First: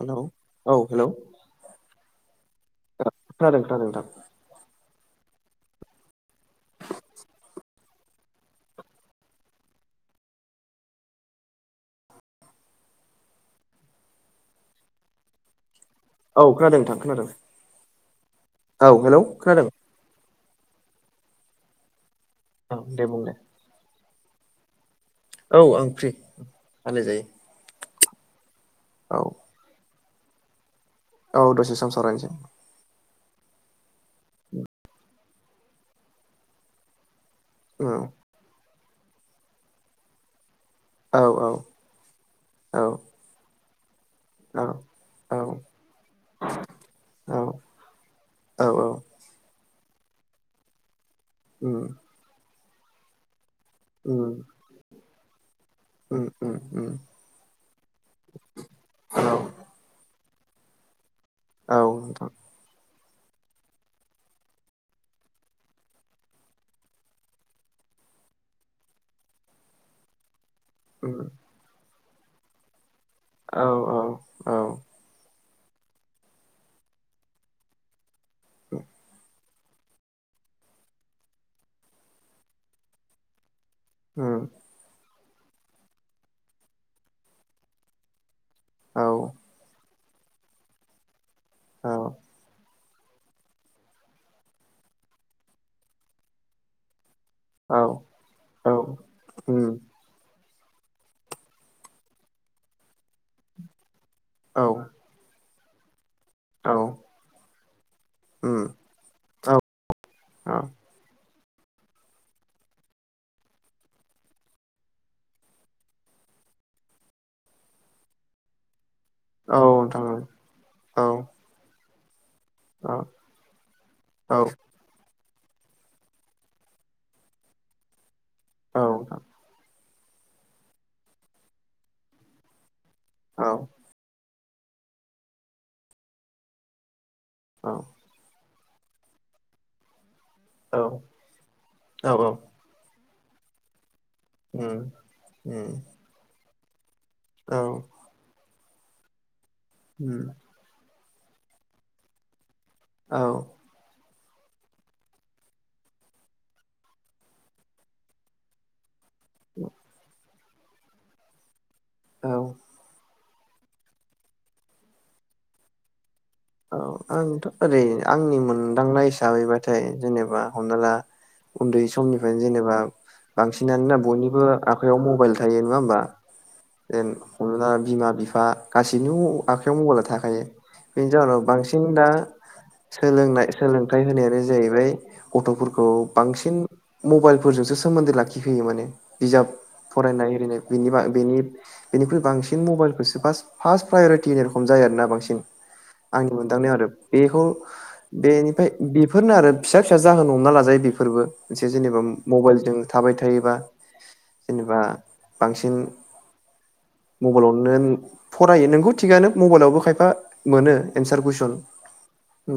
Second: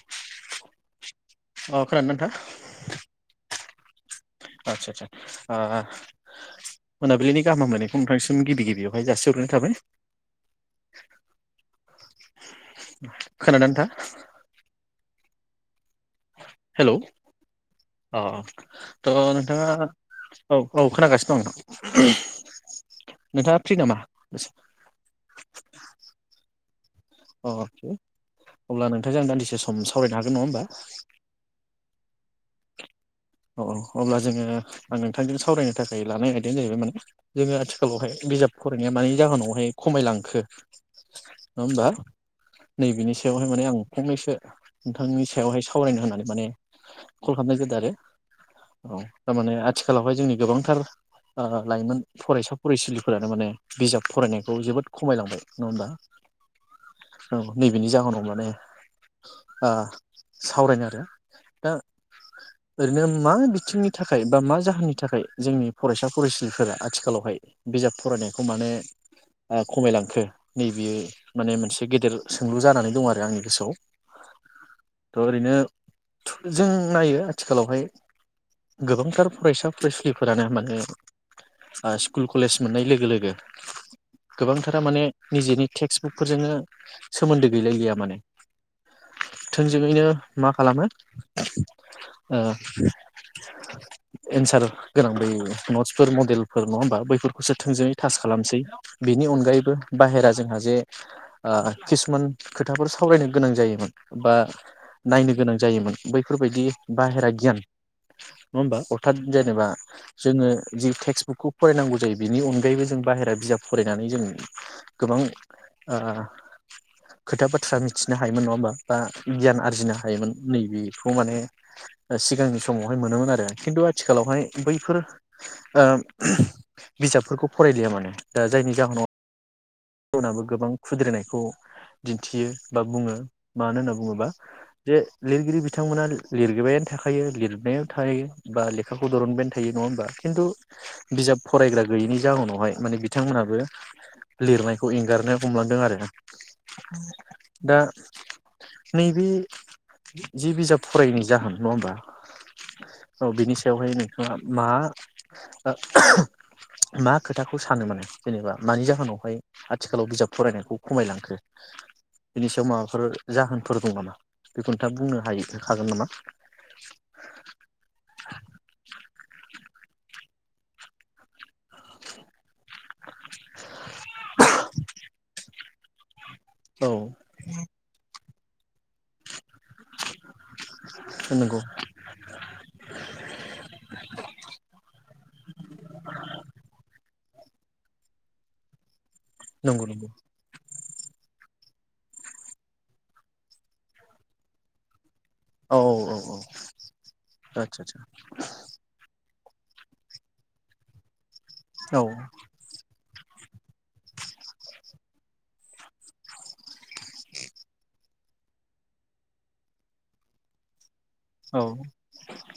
Hello औ hello अ खोनादों ना नोंथां दा नोंथां आतसा आतसा आ मोनाबिलिनि गाहाम हामलायनायखौ नोंथांसिम गिबि-गिबियावहाय जासिहरोननाय थाबाय। खोनादोंना नोंथां औ खोनादों हेलौ नोंथां खोनादों अ औ थ हेलौ खोनादों नोंथाङा अ औ औ खोनागा सिनो औ दे बुं दे नोंथाङा फ्रिनामा [inaudible] औ आं फ्रि रायलायजायो अ के अब्ला औ नोंथांजों आं दान्दिसे सम सावरायनो हागोन नङा‌ होमबा औ दसे सम सावरायनोसै अ‌ औ अब्ला जोंङो आं नोंथांजों सावरायनो थाखाय लानाय आयदयानो जाहैबाय माने जोंङो औ आथिखालावहाय बिजाब फरायनाया मानि जाहोनावहाय खमायलांखो? औ औ नङा होमबा औ नैबेनि सायावहाय माने आं फंनैसो औ नोंथांनि सायावहाय सावरायनो होननानै माने कल औ खालामनाय जादों आरो औ थारमाने [unintelligible] आथिखालावहाय जोंनि गोबांथार उम लाइमोन फरायसा फरायसुलिफोरानो माने बिजाब फरायनायखौ जोबोद खम खमायलांबाय नङा होमबा उम उम उ औ नैबेनि जाहोनाव माने औ ओ सावरायनो आरो दा ओ नोंथां। ओरैनो मा बिथिंनि थाखाय बा मा जाहोननि थाखाय जोंनि फरायसा फरायसुलिफोरा आथिखालावहाय बिजाब फरायनायखौ माने खमायलांखो? नैबेयो उम माने मोनसे गेदेर सोंलु जानानै दं आरो आंनि औ गोसोआव औ औ थ ओरैनो थु जों नायो आथिखालावहाय गोबांथार फरायसा फरायसुलिफोरानो माने स्कुल कलेज मोननाय लोगो लोगो उम गोबांथारा माने निजेनि टेक्सटबुकफोरजोंनो सोमोन्दो गैलायिया माने औ थोंजोंयैनो मा खालामो औ ओ एन्सार गोनां बे नट्सफोर मडेलफोर नङा होमबा बैफोर खौसो औ थोंजोङै थास खालामसै उम औ बिनि अनगायैबो बाहेरा जोंहा जे ओ किसुमान खोथाफोर सावरायनो गोनां जायोमोन बा नायनो गोनां जायोमोन बैफोरबायदि ओगियान नङा उम होनबा अथााद औ जेनेबा जोङो जि टेक्सटबुकखौ फरायनांगौ जायो बिनि अनगायैबो जों बाहेरा बिजाब फरायनानै जों गोबां आ खोथा बाथ्रा मिथिनो हायोमोन नङा होमबा बा औ गियान आरजिनो नोंथां हायोमोन नै औ बेखौ माने सिगांनि समावहाय मोनोमोन आरो खिन्थु औ आथिखालावहाय बैफोर ओ बिजाबफोरखौ फरायलिया माने दा जायनि औ जाहोनाव गुबुनाबो गोबां खुद्रिरिनायखौ दिन्थियो बा बुङो औ मानो होनना बुङोबा जे लिरगिरि बिथांमोना लिरगे बायानो थाखाय थायो लिरनायाव थायो बा लेखाखौ दरनबायनो थायो नङा होमबा खिन्थु औ बिजाब फरायग्रा औ गैयिनि औ जावनावहाय माने बिथांमोनहाबो उम लिरनायखौ एंगारनो उम हमलांदों आरो औ [inaudible] दा नै बे उम जि बिजाब फरायैनि जाहोन नङा होमबा औ बिनि सायावहाय नों थांया मा मा खोथाखौ सानो माने जेनेबा मानि जाहोनाव? [inaudible] आथिखालाव बिजाब फरायनायखौ खमायलांखो औ बिनि सायाव माबाफोर जाहोनफोर दं नामा बेखौ नोंथाङा बुंनो हायो हागोन नामा? औ आंथ' ओरै आंनि मोनदांनाय हिसाबैबा थाय जेनेबा हमना ला उन्दै समनिफ्रायनो जेनेबा बांसिनानो ना बयनिबो आखाइयाव मबाइल थायो नङा होमबा औ एम बिमा बि बा गासैनियाव आखायाव मबाइला थाखायो बेनि जाउनाव नंगौ बांसिन दा सोलोंनाय सोलोंथाइ होनायानो जाहैबाय गथ'फोरखौ बांसिन मबाइलफोरजोंसो सोमोन्दो लाखिहोयो माने बिजाब नंगौ नंगौ फरायनाय एरैनो बेनिबा बेनि बेनिख्रुइ बांसिन मबाइलखोसो फास फार्स्ट प्रायरिटि [inaudible] रखम जायो आरोना बांसिन औ औ औ आंनि औ मोनदांनायाव आरो बेखौ आदसा आदसा बेनिफाय बेफोरनो आरो फिसा फिसा जाहोन हमना लाजायो बेफोरबो मोनसे जेनेबा औ मबाइलजों थाबाय थायोबा जेनेबा बांसिन मबाइलावनो फरायो नोंखौ थिगानो मबाइलावबो खायफा मोनो। एन्सार कुइसन औ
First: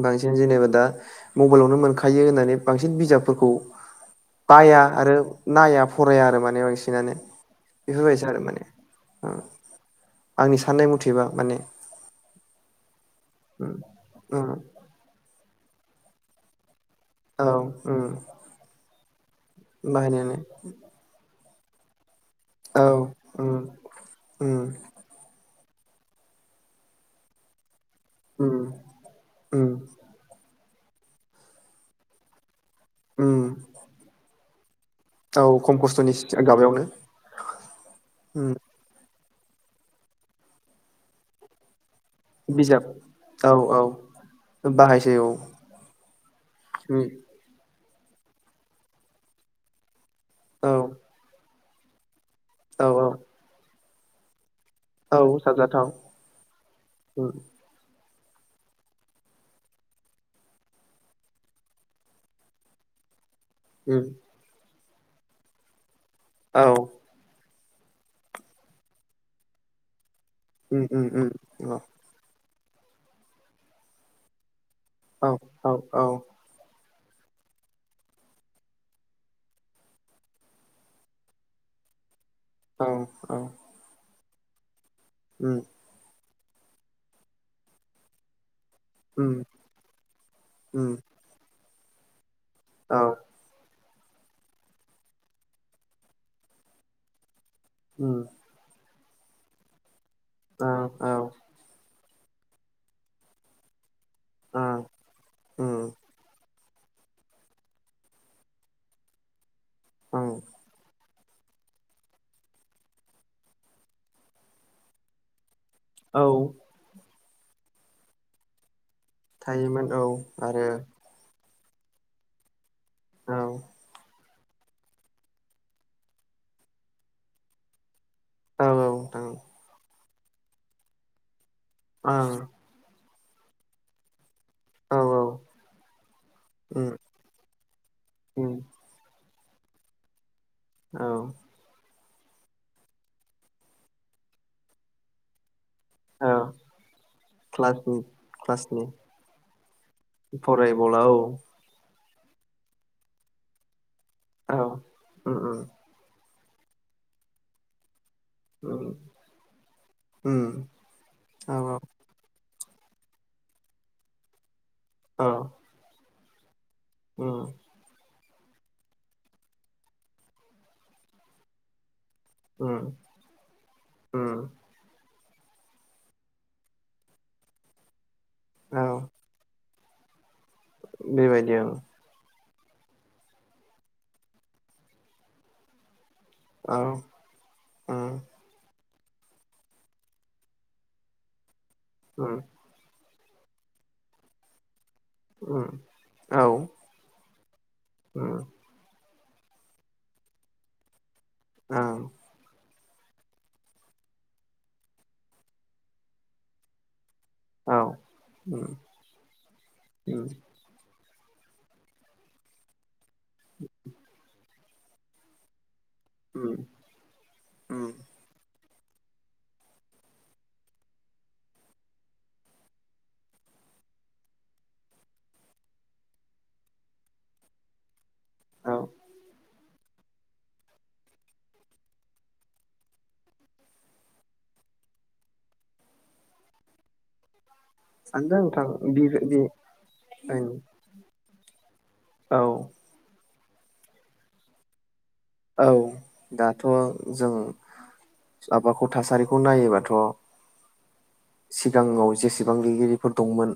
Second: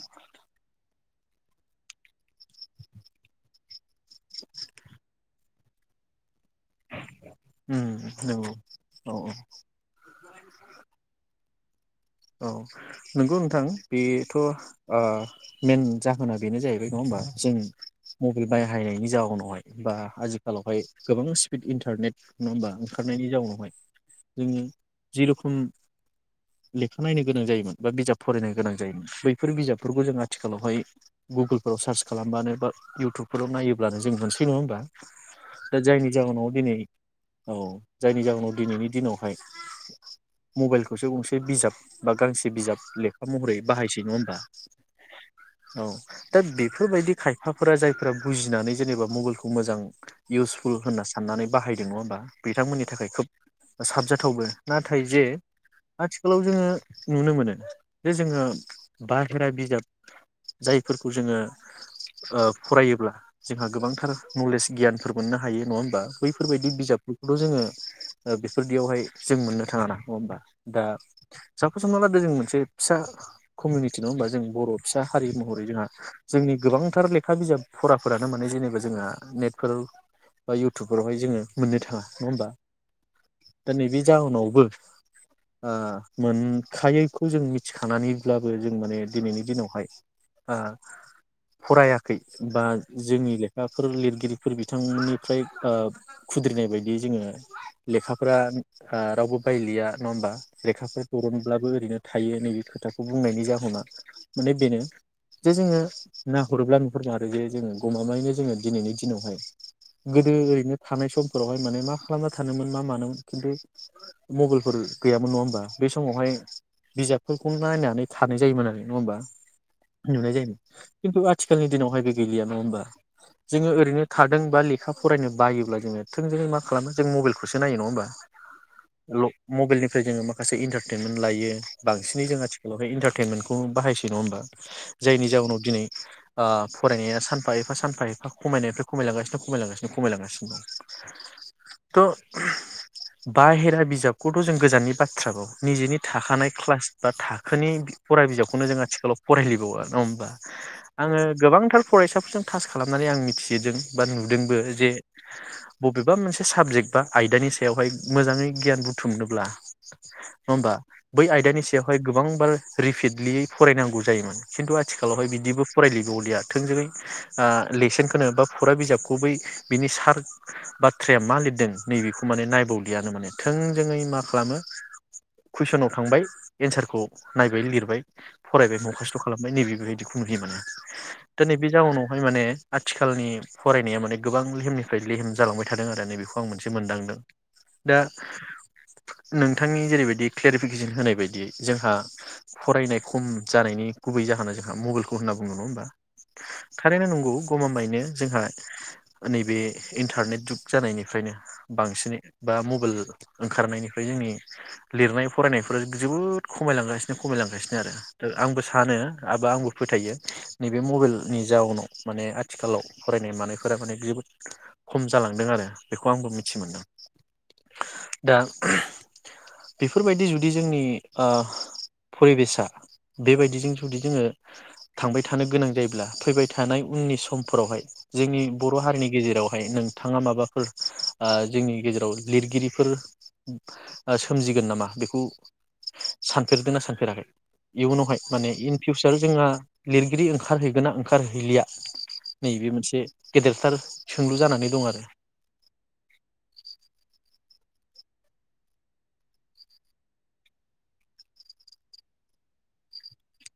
बांसिन जेनेबा दा। [unintelligible] मबाइलावनो मोनखायो होननानै बांसिन बिजाबफोरखौ बाया आरो नाया फराया आरो माने सिनानो उम बेफोरबायदि आरो नंगौ माने औ ओ आंनि साननाय मुथेबा माने औ [unintelligible] नोंगौ नोंथां बेथ' ओ मेन जाहोना बेनो जायो। [inaudible] नङा होमबा औ जों उम मबिल बायाहायनायनि जाहनावहाय बा बाहायनायानो आजिखालावहाय गोबां [inaudible] इन्टारनेट नङा होमबा औ ओंखारनायनि उम जाउनावहाय जोङो उम जेर'खम लेखा नायनो गोनां जायोमोन बा बिजाब फरायनो उम गोनां जायोमोन [unintelligible] बैफोर उम बिजाबफोरखौ जों आथिखालावहाय गुगोलफोराव सार्च खालामबानो बा उम इउटुबफोराव नायोब्लानो जों मोनसै नङा होमबा औ खम दा जायनि खस्थ'नि जाहोनाव दिनै माबायावनो औ जायनि जाहोनाव दिनैनि दिनाव [inaudible] मबाइलखौसो गंसे बे बिजाब बा गांसे बिजाब लेखा औ महरै औ बाहायसै नङा होमबा बाहायसै औ औ दा उम बेफोरबायदि खायफा फोरा जायफोरा बुजिनानै जेनेबा मबाइलखौ मोजां औ इउसफुल होनना साननानै बाहाय ए नङा होमबा बिथांमोननि औ थाखाय खोब साबजाथावबो नाथाय जे औ साबजा थाव आथिखालाव जोङो नुनो मोनो। जे जोङो बाहेरा बिजाब जायफोरखौ जोङो ओ फरायोब्ला जोंहा उम गोबांथार नलेज गियानफोर मोननो हायो नङा होमबा औ बैफोरबायदि बिजाबफोरखौल' जोङो ओ बेफोरदियावहाय जों मोननो थाङा ना नङा होमबा! दा उम उम उम औ साफ्स हमना ला दि जों मोनसे फिसा कमिउनिटि नंङा होमबा जों बर फिसा हारि औ महरै औ जोंहा औ जोंनि गोबां फोथार लेखा बिजाब फराफोरानो माने जेनेबा जोंहा नेटफोराव बा इयउटुबफोरावहाय जोंङो मोननो थांङा नंङा होमबा औ दा नै बेे जाउनाव बो उम आ मोनखायैखौ जों मिथिखानानैब्ला बो जों माने उम दिनैनि दिनावहाय आ उम फरायाखै बा औ जोंनि लेखा फोर लिरगिरिफोर बिथांमोननिफ्राय ओ खुद्रिनाय बायदियै जोंङो उम लेखाफ्रा आ रावबो बायलिया नंङा होमबा औ लेखाफोर औ [unintelligible] ब्लाबो ओरैनो थायो नैबे खोथाखौ बुंनायनि जाहोनाव माने औ बेनो जे जोंङो उम नों गुरोब्ला नफोर मारो जे जोंङो गमामायैनो जोंङो दिनैनि दिनावहाय उम गोदो ओरैनो थानाय सम फोरावहाय माने मा खालामना थानोमोन मा मानोमोन खिन्थु मबाइलफोर गैयामोन नंङा होनोमबा बे औ समावहाय बिजाब फोरखौ नायनानै थानाय जायोमोन आरो नङा होमबा थायोमोन औ नुनाय जायोमन आरो खिन्थु आथ सोलनि दिनावहाय बो गैया नंङा होनबा। औ जोंङो ओरैनोथ हादों बा लेखा फरायनो बायोब्ला जोंङो थोंजोङै मा खालामो जों मबाइलखौसो नायो नङा होमबा। औ नोंथां लग मबेलनि फ्राय जोंङो माखासे इन्टारटेनमेन्ट लायो। बांसिनै ओं जोंङो आथिखालाव इनथार टेनमेनखौ बाहायसै नंङा होनबा। औ औ जायनि जाउनाव दिनै ओ उम फरायनाया सानफा एफा सानफा एफा उम खमायनायनिफ्राय खमायलांगासिनोख खमायांगासिनो खमलांगासि दं। औ। थ' बाहेरा बिजाबखौथ' जों। गोजाननि बाथ्रााबाव। निजेनि औ थाखानाय क्लास बा थाखोनि बि क्लासनि फरा बिजाबखौनो जों क्लासनि आथिखालाव फरायलिबावा नङा होमबा फरायबला औ आंङो गोबांथार फरायसाफोरजों थास खालामनानै आं मिथियोदों। बा नुदोंबो औ जे उम उम बबेबा मोनसे साबजेक्ट बा आयदानि सायावहाय। मोजाङै गियान उम बुथुमनोब्ला। नङा उम होमबा बै औ आयदानि औ सायावहाय गोबां बा ओ रिपिडलियै फरायनांगौ जायोमोन। खिन्थु आथिखालावहाय औ बिदिबो फरायलि जौलिया थोंजोै उम ओ लेसोन होनो बा फरा बिजाबखौ बै बिनि सार बाथ्राया मा लिरदों। नैबेखौ माने उम नायबावलियानो माने थोंजोङै माख उम खालामो। कुइसनाव थांबाय एन्सारखौ नायबाय लिरबाय। फरायबाय औ मखस्थ' खालामबाय नैबेब [unintelligible] बेबायदि दोनै औ बे जाउनावहाय माने। आथिखालनि फरायनाया माने गोबां लेहेमनिफ्राय लेहेम जालांबाय थादों आरो नैबख खौ आं मोनसे औ मोनदांदों दा। उम नोंथांनि जेरैबायदि कलियारिफिकेसन होनाय बायदि जोंहा उम फरायनाय खम जानायनि गुबै जाहोन जोंहा मुलुग होनना बुङो नङा उम होमबा औ थारैनो नंगौ गमामायैनो उम जोंहा नैबे इन्टारनेट जुग जानायनि फ्रायनो ओं बांसिनै बा म ओंखारनायनि ओमफ्राय जोंनि लिरनाय फरायनायफोरा जोबोद खमायलांगासिनो खमायलांगासिनो औ आरो आंबो उम सानो आरो आंबो फोथायो उम नैबे मबाइल नि जाउनाव माने आथिखालाव फरायनाय मानायफोरा माने [unintelligible] खम जालांदों आरो। बेखौ आंबो उम मिथि मोनदों उम दा बेफोरबायदि जुदि जोंनि ओ परिबेसा बेबायदिजों जुदि जोङो थांबाय थानो गोनां जायोब्ला फैबाय थानाय उननि समफोरावहाय जोंनि औ बर' हारिनि गेजेरावहाय नों थाङा माबाफोर ओ जोंनि गेजेराव लिरगिरिफोर सोमजिगोन नामा बेखौ सानफेरदों ना सानफेराखै? इयुनावहाय सानदों माने नोंथां इन बि फिउसाराव बि जोंहा लिरगिरि ओं ओंखारहैगोन ना ओंखारहैलिया औ नैबे मोनसे गेदेरथार सोंलु जानानै दं आरो। औ दाथ' जों माबाखौ थासारिखौ नायोबाथ' सिगाङाव जेसेबां लिरगिरिफोर दंमोन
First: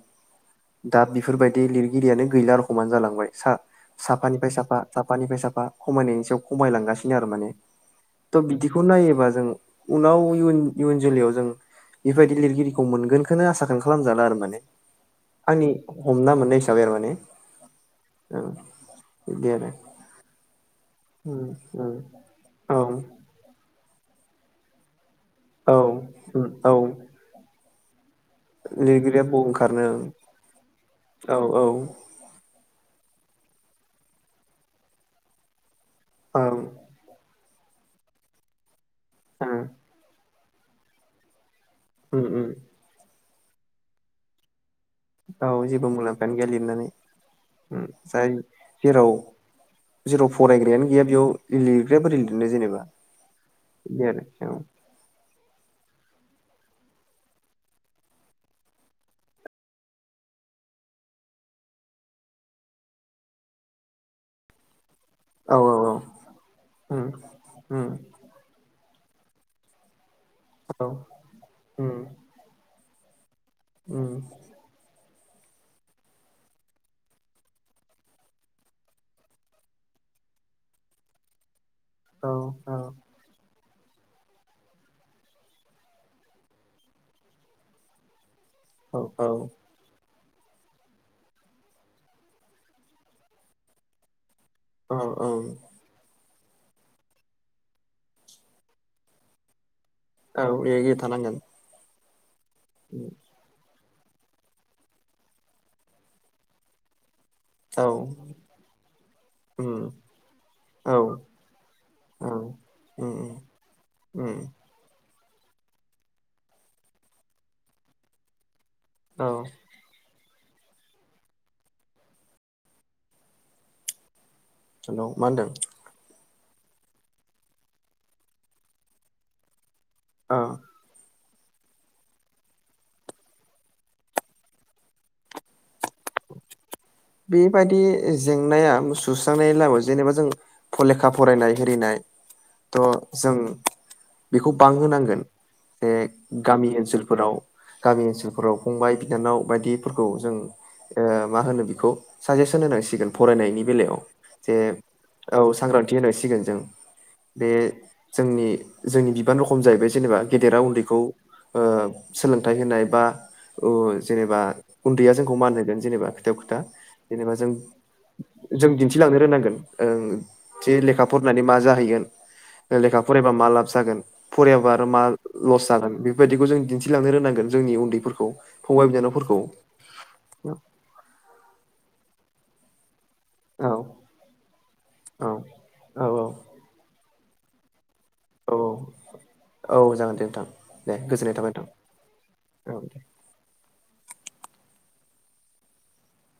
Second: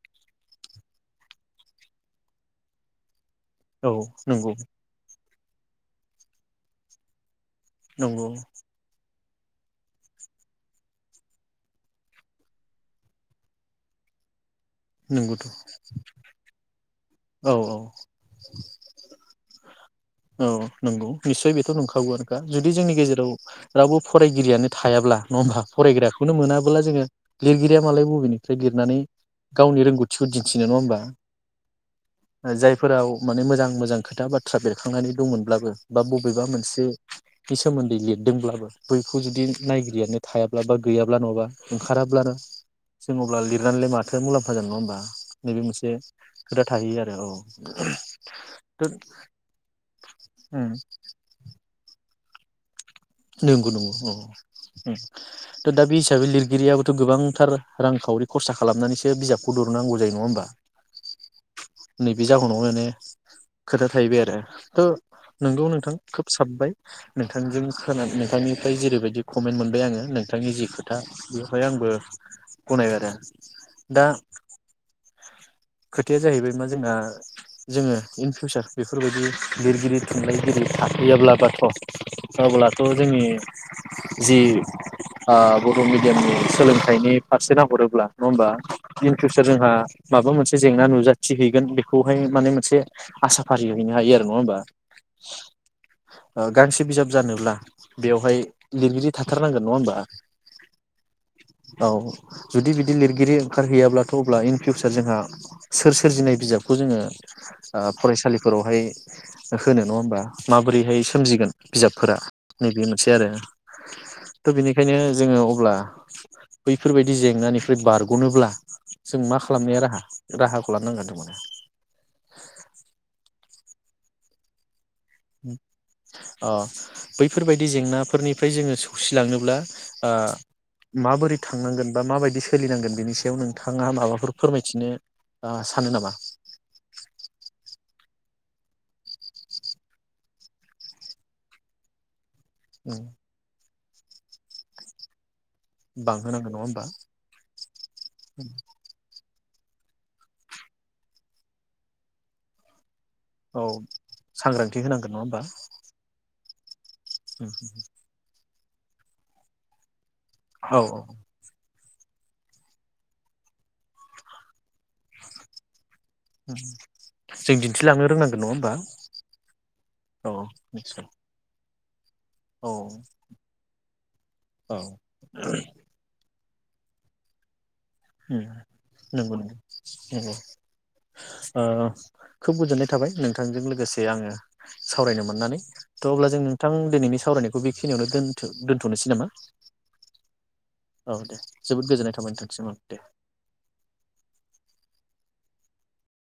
दा बेफोरबायदि लिरगिरियानो गैला रखमानो जालांबाय। सा औ साफानिफ्राय नंगौ साफा साफानिफ्राय साफा खमायनायनि सायाव खमायलांगासिनो आरो माने। नंगौ त' बिदिखौ नायोबा‌ जों उनाव इयुन जोलैयाव जों बेबायदि लिरगिरिखौ मोनगोनखौनो आसाखौनो खालामजाला आरो माने। नंगौथ' आंनि हमना मोननाय हिसाबै माने। औ बिदि आरो। औ। नंगौ उम निस्सय बेथ' उम नंखागौआनोखा जुदि जोंनि औ गेजेराव रावबो फरायगिरियानो थायाब्ला नङा होमबा औ फरायग्राखौनो उम औ मोनाबोला जोङो हिराया मालाय बबेनि लिरनानै लिरगिरिया बबाव गावनि ओंखारनो रोंगौथिखौ दिन्थिनो नङा होमबा औ औ ओं जायफोराव माने मोजां मोजां खोथा बाथ्रा बेरखा खांनानै दंमोनब्लाबो बा बबेबा ओं मोनसे बे सोमोन्दै लिरदोंब्लाबो बैखौ जुदि नायगिरियानो थायाब्ला बा गैयाब्ला नङाबा ओंखाराब्ला उम आरो उम जोंनाव अब्ला लिरनानैलाय माथो मुलाम्फा जानो नङा होमबा? औ नैबे जेबो मोनसे मुलाम्फायानो गैया खोथा लिरनानै थाहैयो आरो औ। उम जाय जेराव जेराव फरायग्रायानो गैया बेयाव लिरग्राया माबोरै लिरनो नों जेनेबा नंगौ नंगौ बिदि औ। आरो थ' दा बे हिसाबै लिरगिरियाबोथ' गोबांथार रांखावरि खरसा खालामनानैसो बिजाबखौ दरननांगौ जायो नङा होमबा नैबे जाहोनाव माने खोथा थाहैबाय आरो थ' औ नोंगौ औ औ नोंथां खोब साबबाय उम नोंथांजों उम खोननाय मेथाइनिफ्राय जेरैबायदि जि कमेन्ट मोनबाय आङो नों थांनि जि औ खोथा बेखौहाय आंबो उम गनायबाय आरो दा उम खोथाया जाहैबाय मा जोंना जोङो इन फिउसार बेफोरबायदि लिरगिरि थुनलाइगिरि थाहैयाब्ला बाथ' औ औ अब्लाथ' जोंनि जि आ बर' मिडियामनि सोलोंथाइनि फारसे नाहरोब्ला‌ नङा होमबा औ इन औ फिउसार जोंहा‌ माबा मोनसे जेंना नुजाथि हैगोन बेखौहाय माने मोनसे आसा फारिहैनो हायो आरो नङा होमबा औ औ ओ गांसे बिजाब जानोब्ला बेवहाय लिरगिरि थाथारनांगोन नङा होमबा औ लिरगिरि थानांगोन औ जुदि बिदि लिरगिरि ओंखारहै अब्लाथ' अब्ला इन फिउसार जोंहा सोर सोरजिनाय बिजाबखौ जोङो आ औ फरायसालिफोरावहाय उम होनो नङा होमबा औ माबोरैहाय सोमजिगोन बिजाबफोरा उम नैबे मोनसे उम आरो उम थ' बेनिखायनो जोङो अब्ला बैफोरबायदि जेंनानिफ्राय बारग'नोब्ला जों औ मा खालामनाया राहा राहाखौ लनांगोन उनाव मा होनदों अ बैफोरबायदि जेंनाफोरनिफ्राय जोङो सौसिलाङोब्ला आ औ माबोरै थांनांगोन बा माबायदि सोलिनांगोन बेनि सायाव नोंथाङा माबाफोर फोरमायथिनो सानो नामा बे बायदि जेंनाया सुस्रांनायनिब्लाबो जेनेबा जों फ लेखा फरायनाय हिनाय थ' जों बेखौ बांहोनांगोन बे बांहोनांगोन नङा गामि होमबा ओनसोलफोराव गामि ओनसोलफोराव फंबाय बिनानाव बायदिफोरखौ जों ओ मा होनो बेखौ साजेसन होनांसिगोन फरायनायनि औ बेलायाव जे सांग्रांथि होनांगोन नङा होमबा औ सांग्रांथि होनायसिगोन जों बे जोंनि जोंनि बिबान रखम जाहैबाय जेनेबा गेदेरा औ उन्दैखौ औ ओ सोलोंथाइ होनाय बा अ जेनेबा उन्दैया जोंखौ मान होन जेनेबा खोथायाव खोथा जेनेबा जों दिन्थिलांनो रोंनांगोन नङा जों होमबा दिन्थिलांनो रोंनांगोन ओ औ जे निसय लेखा फरायनानै मा जाहैगोन। औ लेखा फरायबा मा लाब जागोन फरायाबा औ आरो मा लस जागोन बेफोरबायदिखौ जों दिन्थिलांनो रोंनांगोन जोंनि उन फोरखौ फंबाय नंगौ नंगौ नंगौ बिनानावफोरखौ ओ। खो बु [unintelligible] थाबाय नोंथांजों औ लोगोसे आंङो सावरायनो औ मोननानै औ थ' अब्ला जों नोंथां दिनैनि सावरायनायखौ बे खिनियावनो दोन औ दोनथ'नोसै नामा? औ औ जागोन दे नोंथां औ गोजोननाय दे थाबाय नोंथां जोबोद गोजोननाय थाबाय नोंथांनिसिम आं दे।